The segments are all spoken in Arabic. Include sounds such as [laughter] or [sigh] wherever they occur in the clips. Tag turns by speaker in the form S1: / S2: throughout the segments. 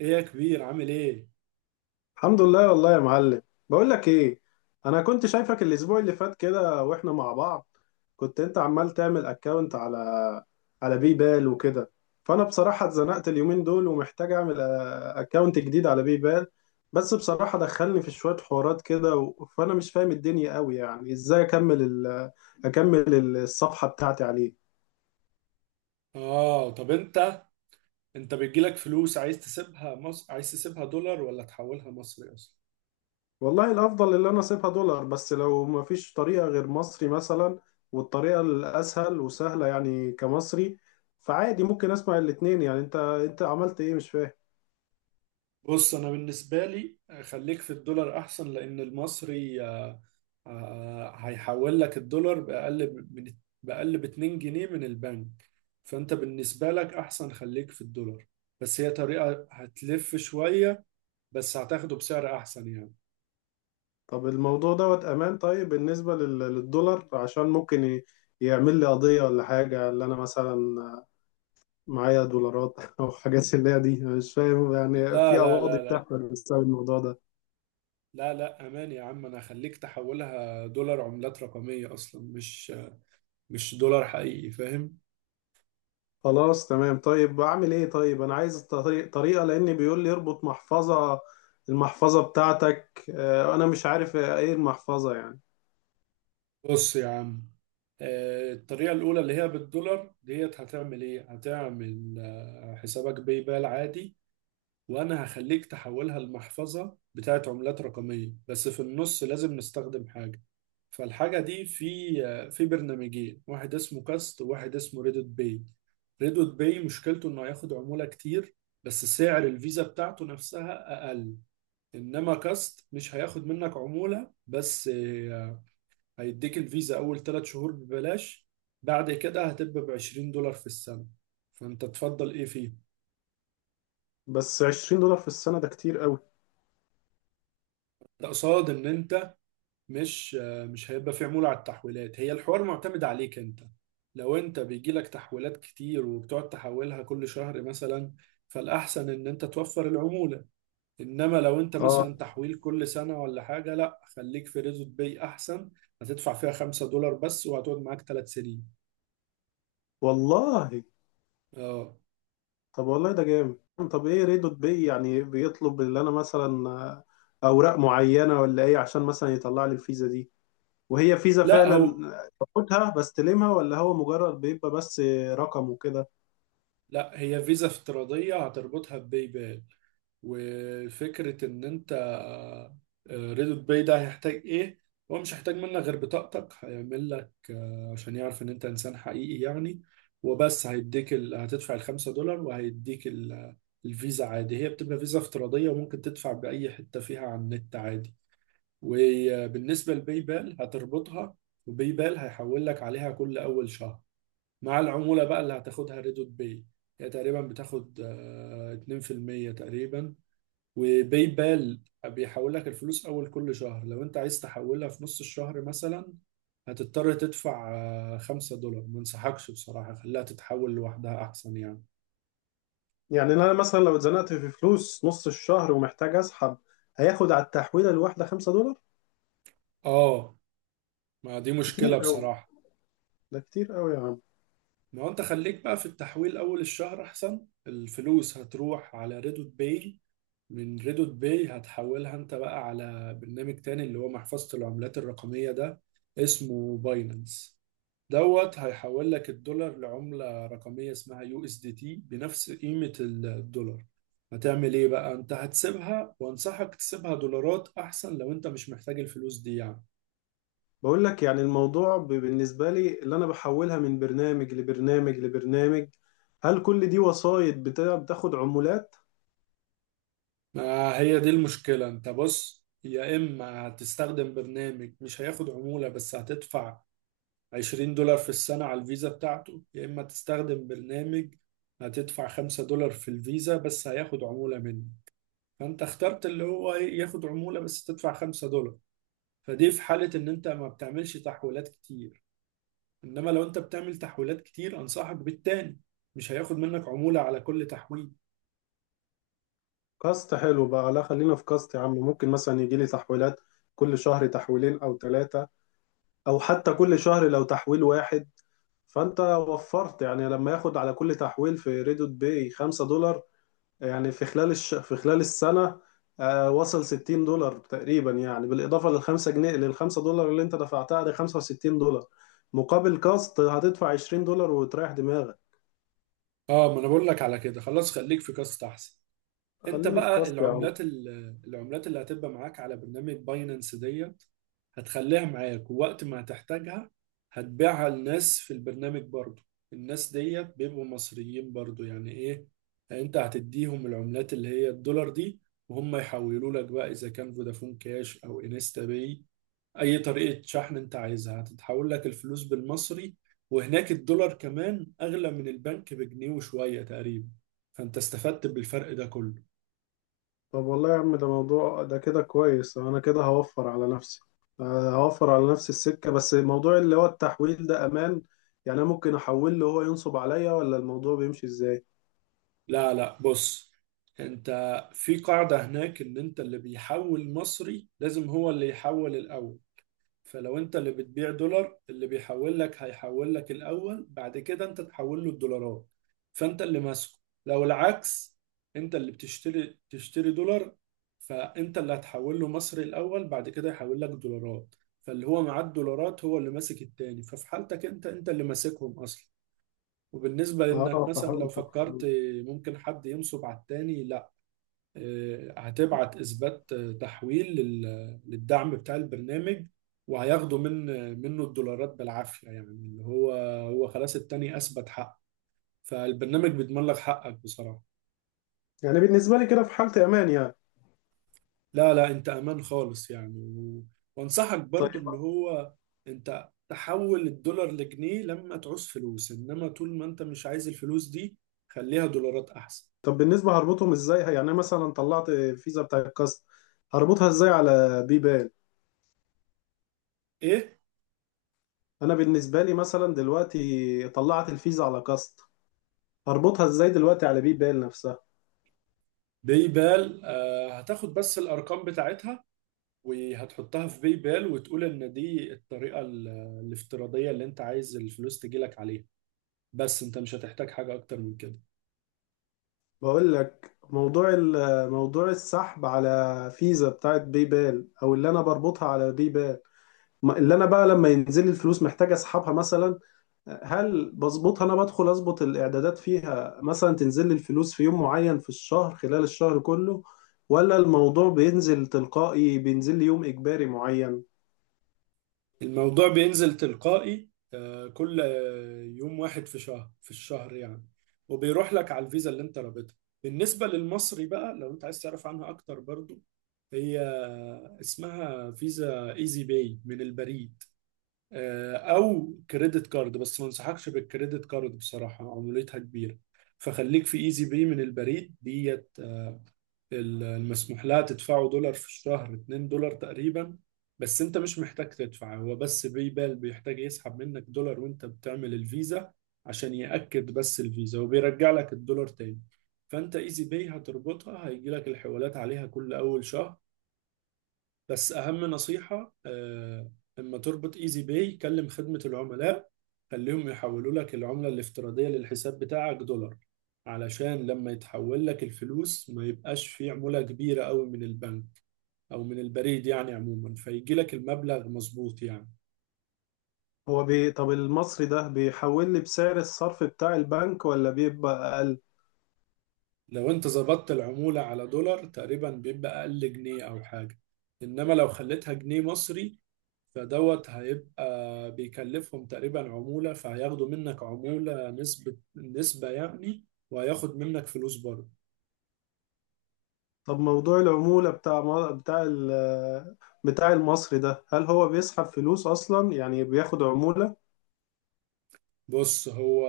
S1: ايه يا كبير، عامل ايه؟
S2: الحمد لله والله يا معلم. بقول لك ايه، انا كنت شايفك الاسبوع اللي فات كده واحنا مع بعض. كنت انت عمال تعمل اكاونت على بيبال وكده. فانا بصراحة اتزنقت اليومين دول ومحتاج اعمل اكاونت جديد على بيبال. بس بصراحة دخلني في شوية حوارات كده فانا مش فاهم الدنيا قوي يعني ازاي اكمل ال... آه، اكمل الصفحة بتاعتي عليه.
S1: اه، طب انت بيجيلك فلوس، عايز تسيبها مصر، عايز تسيبها دولار، ولا تحولها مصري اصلا؟
S2: والله الافضل اللي انا اسيبها دولار، بس لو ما فيش طريقه غير مصري مثلا. والطريقه الاسهل وسهله يعني كمصري. فعادي ممكن اسمع الاتنين، يعني انت عملت ايه مش فاهم.
S1: بص انا بالنسبه لي خليك في الدولار احسن، لان المصري هيحول لك الدولار باقل ب- 2 جنيه من البنك. فانت بالنسبه لك احسن خليك في الدولار، بس هي طريقه هتلف شويه، بس هتاخده بسعر احسن يعني.
S2: طب الموضوع دوت امان؟ طيب بالنسبه للدولار عشان ممكن يعمل لي قضيه ولا حاجه؟ اللي انا مثلا معايا دولارات [laughs] او حاجات اللي هي دي، أنا مش فاهم يعني
S1: لا
S2: في
S1: لا
S2: قواضي
S1: لا،
S2: بتحصل بسبب الموضوع ده.
S1: لا لا، امان يا عم، انا هخليك تحولها دولار عملات رقمية، اصلا مش دولار حقيقي، فاهم؟
S2: خلاص تمام، طيب اعمل ايه؟ طيب انا عايز طريقة لان بيقول لي اربط المحفظة بتاعتك، انا مش عارف ايه المحفظة يعني.
S1: بص يا عم، الطريقة الأولى اللي هي بالدولار ديت هتعمل إيه؟ هتعمل حسابك باي بال عادي، وانا هخليك تحولها لمحفظة بتاعت عملات رقمية، بس في النص لازم نستخدم حاجة. فالحاجة دي في برنامجين، واحد اسمه كاست وواحد اسمه ريدوت باي. ريدوت باي مشكلته انه هياخد عمولة كتير، بس سعر الفيزا بتاعته نفسها اقل. انما كاست مش هياخد منك عمولة، بس هيديك الفيزا اول ثلاث شهور ببلاش، بعد كده هتبقى ب 20 دولار في السنة. فانت تفضل ايه فيه؟
S2: بس $20 في السنة ده كتير قوي.
S1: ده قصاد ان انت مش، هيبقى في عمولة على التحويلات. هي الحوار معتمد عليك انت، لو انت بيجيلك تحويلات كتير وبتقعد تحولها كل شهر مثلا، فالأحسن ان انت توفر العمولة. انما لو انت
S2: اه
S1: مثلا تحويل كل سنة ولا حاجة، لا خليك في ريزوت باي احسن، هتدفع فيها خمسة دولار بس وهتقعد معاك ثلاث سنين.
S2: والله.
S1: اه.
S2: طب والله ده جامد. طب ايه ريدوت بي يعني؟ بيطلب اللي انا مثلا اوراق معينة ولا ايه عشان مثلا يطلع لي الفيزا دي، وهي فيزا
S1: لا
S2: فعلا
S1: هو
S2: باخدها بستلمها، ولا هو مجرد بيبقى بس رقم وكده؟
S1: لا، هي فيزا افتراضية هتربطها بباي بال. وفكرة إن أنت، ريدوت باي ده هيحتاج إيه؟ هو مش هيحتاج منك غير بطاقتك، هيعمل لك عشان يعرف إن أنت إنسان حقيقي يعني، وبس. هتدفع الخمسة دولار وهيديك الفيزا عادي. هي بتبقى فيزا افتراضية، وممكن تدفع بأي حتة فيها على النت عادي. وبالنسبة لباي بال هتربطها، وباي بال هيحول لك عليها كل أول شهر. مع العمولة بقى اللي هتاخدها ريدوت باي، هي تقريبا بتاخد 2% تقريبا. وباي بال بيحول لك الفلوس اول كل شهر، لو انت عايز تحولها في نص الشهر مثلا هتضطر تدفع خمسة دولار. ما انصحكش بصراحة، خليها تتحول لوحدها احسن يعني.
S2: يعني انا مثلا لو اتزنقت في فلوس نص الشهر ومحتاج اسحب، هياخد على التحويله الواحده $5؟
S1: اه، ما دي
S2: كتير
S1: مشكلة
S2: قوي،
S1: بصراحة.
S2: ده كتير قوي يا عم.
S1: ما هو انت خليك بقى في التحويل اول الشهر احسن. الفلوس هتروح على ريدوت باي، من ريدوت باي هتحولها انت بقى على برنامج تاني اللي هو محفظة العملات الرقمية ده، اسمه باينانس. دوت هيحول لك الدولار لعملة رقمية اسمها يو اس دي تي، بنفس قيمة الدولار. هتعمل ايه بقى انت؟ هتسيبها، وانصحك تسيبها دولارات احسن لو انت مش محتاج الفلوس دي يعني.
S2: بقول لك يعني الموضوع بالنسبه لي اللي انا بحولها من برنامج لبرنامج لبرنامج، هل كل دي وسايط بتاخد عمولات؟
S1: ما هي دي المشكلة. انت بص، يا اما هتستخدم برنامج مش هياخد عمولة بس هتدفع 20 دولار في السنة على الفيزا بتاعته، يا اما تستخدم برنامج هتدفع 5 دولار في الفيزا بس هياخد عمولة منه. فانت اخترت اللي هو إيه، ياخد عمولة بس تدفع 5 دولار. فدي في حالة إن أنت ما بتعملش تحويلات كتير، إنما لو أنت بتعمل تحويلات كتير أنصحك بالتاني، مش هياخد منك عمولة على كل تحويل.
S2: كاست حلو بقى. لا خلينا في كاست يا عم، ممكن مثلا يجي لي تحويلات كل شهر تحويلين او ثلاثه، او حتى كل شهر لو تحويل واحد، فانت وفرت. يعني لما ياخد على كل تحويل في ريدوت باي $5، يعني في خلال في خلال السنة وصل $60 تقريبا، يعني بالإضافة للخمسة دولار اللي أنت دفعتها دي $65، مقابل كاست هتدفع $20 وتريح دماغك.
S1: آه، ما أنا بقول لك على كده، خلاص خليك في كاست أحسن. انت
S2: خليني في
S1: بقى
S2: كاست يا عم.
S1: العملات العملات اللي هتبقى معاك على برنامج باينانس ديت هتخليها معاك، ووقت ما هتحتاجها هتبيعها لناس في البرنامج برضو. الناس ديت بيبقوا مصريين برضو، يعني ايه، انت هتديهم العملات اللي هي الدولار دي وهم يحولوا لك بقى، اذا كان فودافون كاش او انستا باي، اي طريقة شحن انت عايزها هتتحول لك الفلوس بالمصري. وهناك الدولار كمان اغلى من البنك بجنيه وشوية تقريبا، فانت استفدت بالفرق ده كله.
S2: طب والله يا عم ده موضوع، ده كده كويس، أنا كده هوفر على نفسي، هوفر على نفسي السكة. بس موضوع اللي هو التحويل ده أمان؟ يعني أنا ممكن أحول له هو ينصب عليا ولا الموضوع بيمشي إزاي؟
S1: لا لا، بص انت، في قاعدة هناك ان انت اللي بيحول مصري لازم هو اللي يحول الاول. فلو انت اللي بتبيع دولار، اللي بيحول لك هيحول لك الاول، بعد كده انت تحول له الدولارات، فانت اللي ماسكه. لو العكس، انت اللي تشتري دولار، فانت اللي هتحول له مصري الاول، بعد كده يحول لك دولارات. فاللي هو معاه الدولارات هو اللي ماسك التاني، ففي حالتك انت اللي ماسكهم اصلا. وبالنسبة لإنك
S2: آه
S1: مثلا لو
S2: فهمتك.
S1: فكرت ممكن حد ينصب على التاني، لا، هتبعت إثبات، تحويل للدعم بتاع البرنامج، وهياخدوا منه الدولارات بالعافية يعني. اللي هو، خلاص التاني أثبت حق، فالبرنامج بيضمن لك حقك بصراحة.
S2: يعني بالنسبة لي كده في حالة أمان يعني.
S1: لا لا، أنت أمان خالص يعني، وأنصحك برضو
S2: طيب.
S1: اللي هو أنت تحول الدولار لجنيه لما تعوز فلوس، إنما طول ما أنت مش عايز الفلوس دي خليها دولارات أحسن.
S2: طب بالنسبة هربطهم ازاي؟ يعني انا مثلا طلعت فيزا بتاع الكاست، هربطها ازاي على بيبال؟
S1: إيه؟
S2: انا بالنسبة لي مثلا دلوقتي طلعت الفيزا على كاست، هربطها ازاي دلوقتي على بيبال نفسها؟
S1: باي بال هتاخد بس الارقام بتاعتها وهتحطها في باي بال، وتقول ان دي الطريقه الافتراضيه اللي انت عايز الفلوس تجيلك عليها. بس انت مش هتحتاج حاجه اكتر من كده.
S2: بقول لك موضوع موضوع السحب على فيزا بتاعت بيبال او اللي انا بربطها على بيبال، اللي انا بقى لما ينزل لي الفلوس محتاج اسحبها مثلا، هل بظبطها انا بدخل اظبط الاعدادات فيها مثلا تنزل لي الفلوس في يوم معين في الشهر خلال الشهر كله؟ ولا الموضوع بينزل تلقائي بينزل لي يوم اجباري معين؟
S1: الموضوع بينزل تلقائي، كل يوم واحد في الشهر يعني، وبيروح لك على الفيزا اللي انت رابطها. بالنسبه للمصري بقى، لو انت عايز تعرف عنها اكتر برضو، هي اسمها فيزا ايزي باي من البريد، او كريدت كارد، بس ما انصحكش بالكريدت كارد بصراحه، عمولتها كبيره. فخليك في ايزي باي من البريد ديت. المسموح لها تدفعه دولار في الشهر 2 دولار تقريبا. بس انت مش محتاج تدفع، هو بس باي بال بيحتاج يسحب منك دولار وانت بتعمل الفيزا عشان يأكد بس الفيزا، وبيرجع لك الدولار تاني. فانت ايزي باي هتربطها، هيجي لك الحوالات عليها كل اول شهر. بس اهم نصيحة، اما تربط ايزي باي كلم خدمة العملاء، خليهم يحولوا لك العملة الافتراضية للحساب بتاعك دولار، علشان لما يتحول لك الفلوس ما يبقاش في عمولة كبيرة قوي من البنك او من البريد يعني، عموما فيجي لك المبلغ مظبوط يعني.
S2: طب المصري ده بيحول لي بسعر الصرف بتاع البنك ولا بيبقى اقل؟
S1: لو انت ظبطت العمولة على دولار تقريبا بيبقى اقل جنيه او حاجة، انما لو خليتها جنيه مصري، فدوت هيبقى بيكلفهم تقريبا عمولة، فهياخدوا منك عمولة، نسبة نسبة يعني، وهياخد منك فلوس برضه.
S2: طب موضوع العمولة بتاع بتاع المصري ده، هل هو بيسحب فلوس اصلا يعني بياخد عمولة؟
S1: بص، هو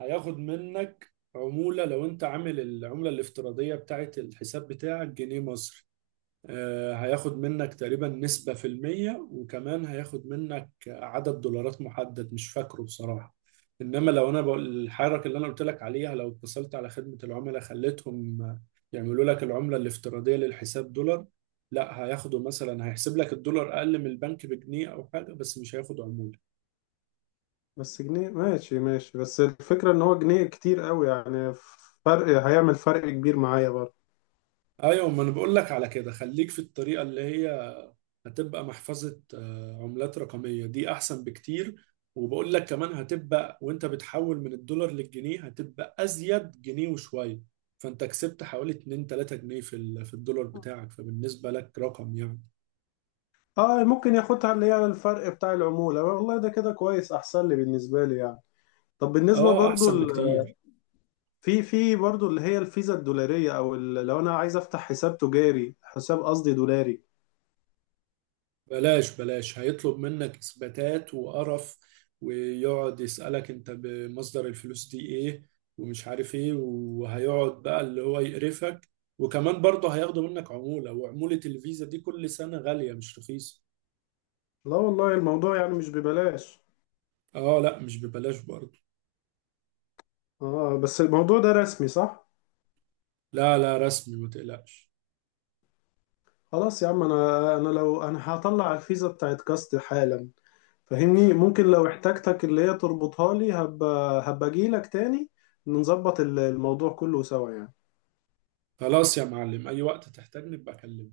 S1: هياخد منك عمولة لو انت عامل العملة الافتراضية بتاعت الحساب بتاعك جنيه مصري، هياخد منك تقريبا نسبة في المية، وكمان هياخد منك عدد دولارات محدد مش فاكره بصراحة. إنما لو أنا بقول الحركة اللي أنا قلت لك عليها، لو اتصلت على خدمة العملاء خليتهم يعملوا لك العملة الافتراضية للحساب دولار، لا هياخدوا مثلا، هيحسب لك الدولار أقل من البنك بجنيه أو حاجة، بس مش هياخد عمولة.
S2: بس جنيه ماشي ماشي، بس الفكرة ان هو جنيه كتير قوي يعني، فرق هيعمل فرق كبير معايا برضه.
S1: أيوة، ما أنا بقول لك على كده، خليك في الطريقة اللي هي هتبقى محفظة عملات رقمية دي، أحسن بكتير. وبقول لك كمان هتبقى وأنت بتحول من الدولار للجنيه هتبقى أزيد جنيه وشوية، فأنت كسبت حوالي 2 3 جنيه في الدولار بتاعك، فبالنسبة لك رقم يعني.
S2: اه ممكن ياخدها اللي هي الفرق بتاع العمولة، والله ده كده كويس احسن لي بالنسبة لي يعني. طب بالنسبة
S1: آه
S2: برضو
S1: أحسن بكتير.
S2: في برضو اللي هي الفيزا الدولارية او لو انا عايز افتح حساب تجاري، حساب قصدي دولاري.
S1: بلاش بلاش، هيطلب منك اثباتات وقرف، ويقعد يسألك انت بمصدر الفلوس دي ايه، ومش عارف ايه، وهيقعد بقى اللي هو يقرفك، وكمان برضه هياخدوا منك عمولة، وعمولة الفيزا دي كل سنة غالية مش رخيصة.
S2: لا والله الموضوع يعني مش ببلاش.
S1: اه لا، مش ببلاش برضه.
S2: اه بس الموضوع ده رسمي صح؟
S1: لا لا، رسمي ما تقلقش.
S2: خلاص يا عم، انا لو انا هطلع الفيزا بتاعت كاست حالا فاهمني، ممكن لو احتاجتك اللي هي تربطها لي، هبقى اجيلك تاني نظبط الموضوع كله سوا يعني.
S1: خلاص يا معلم، اي وقت تحتاجني ابقى كلمني.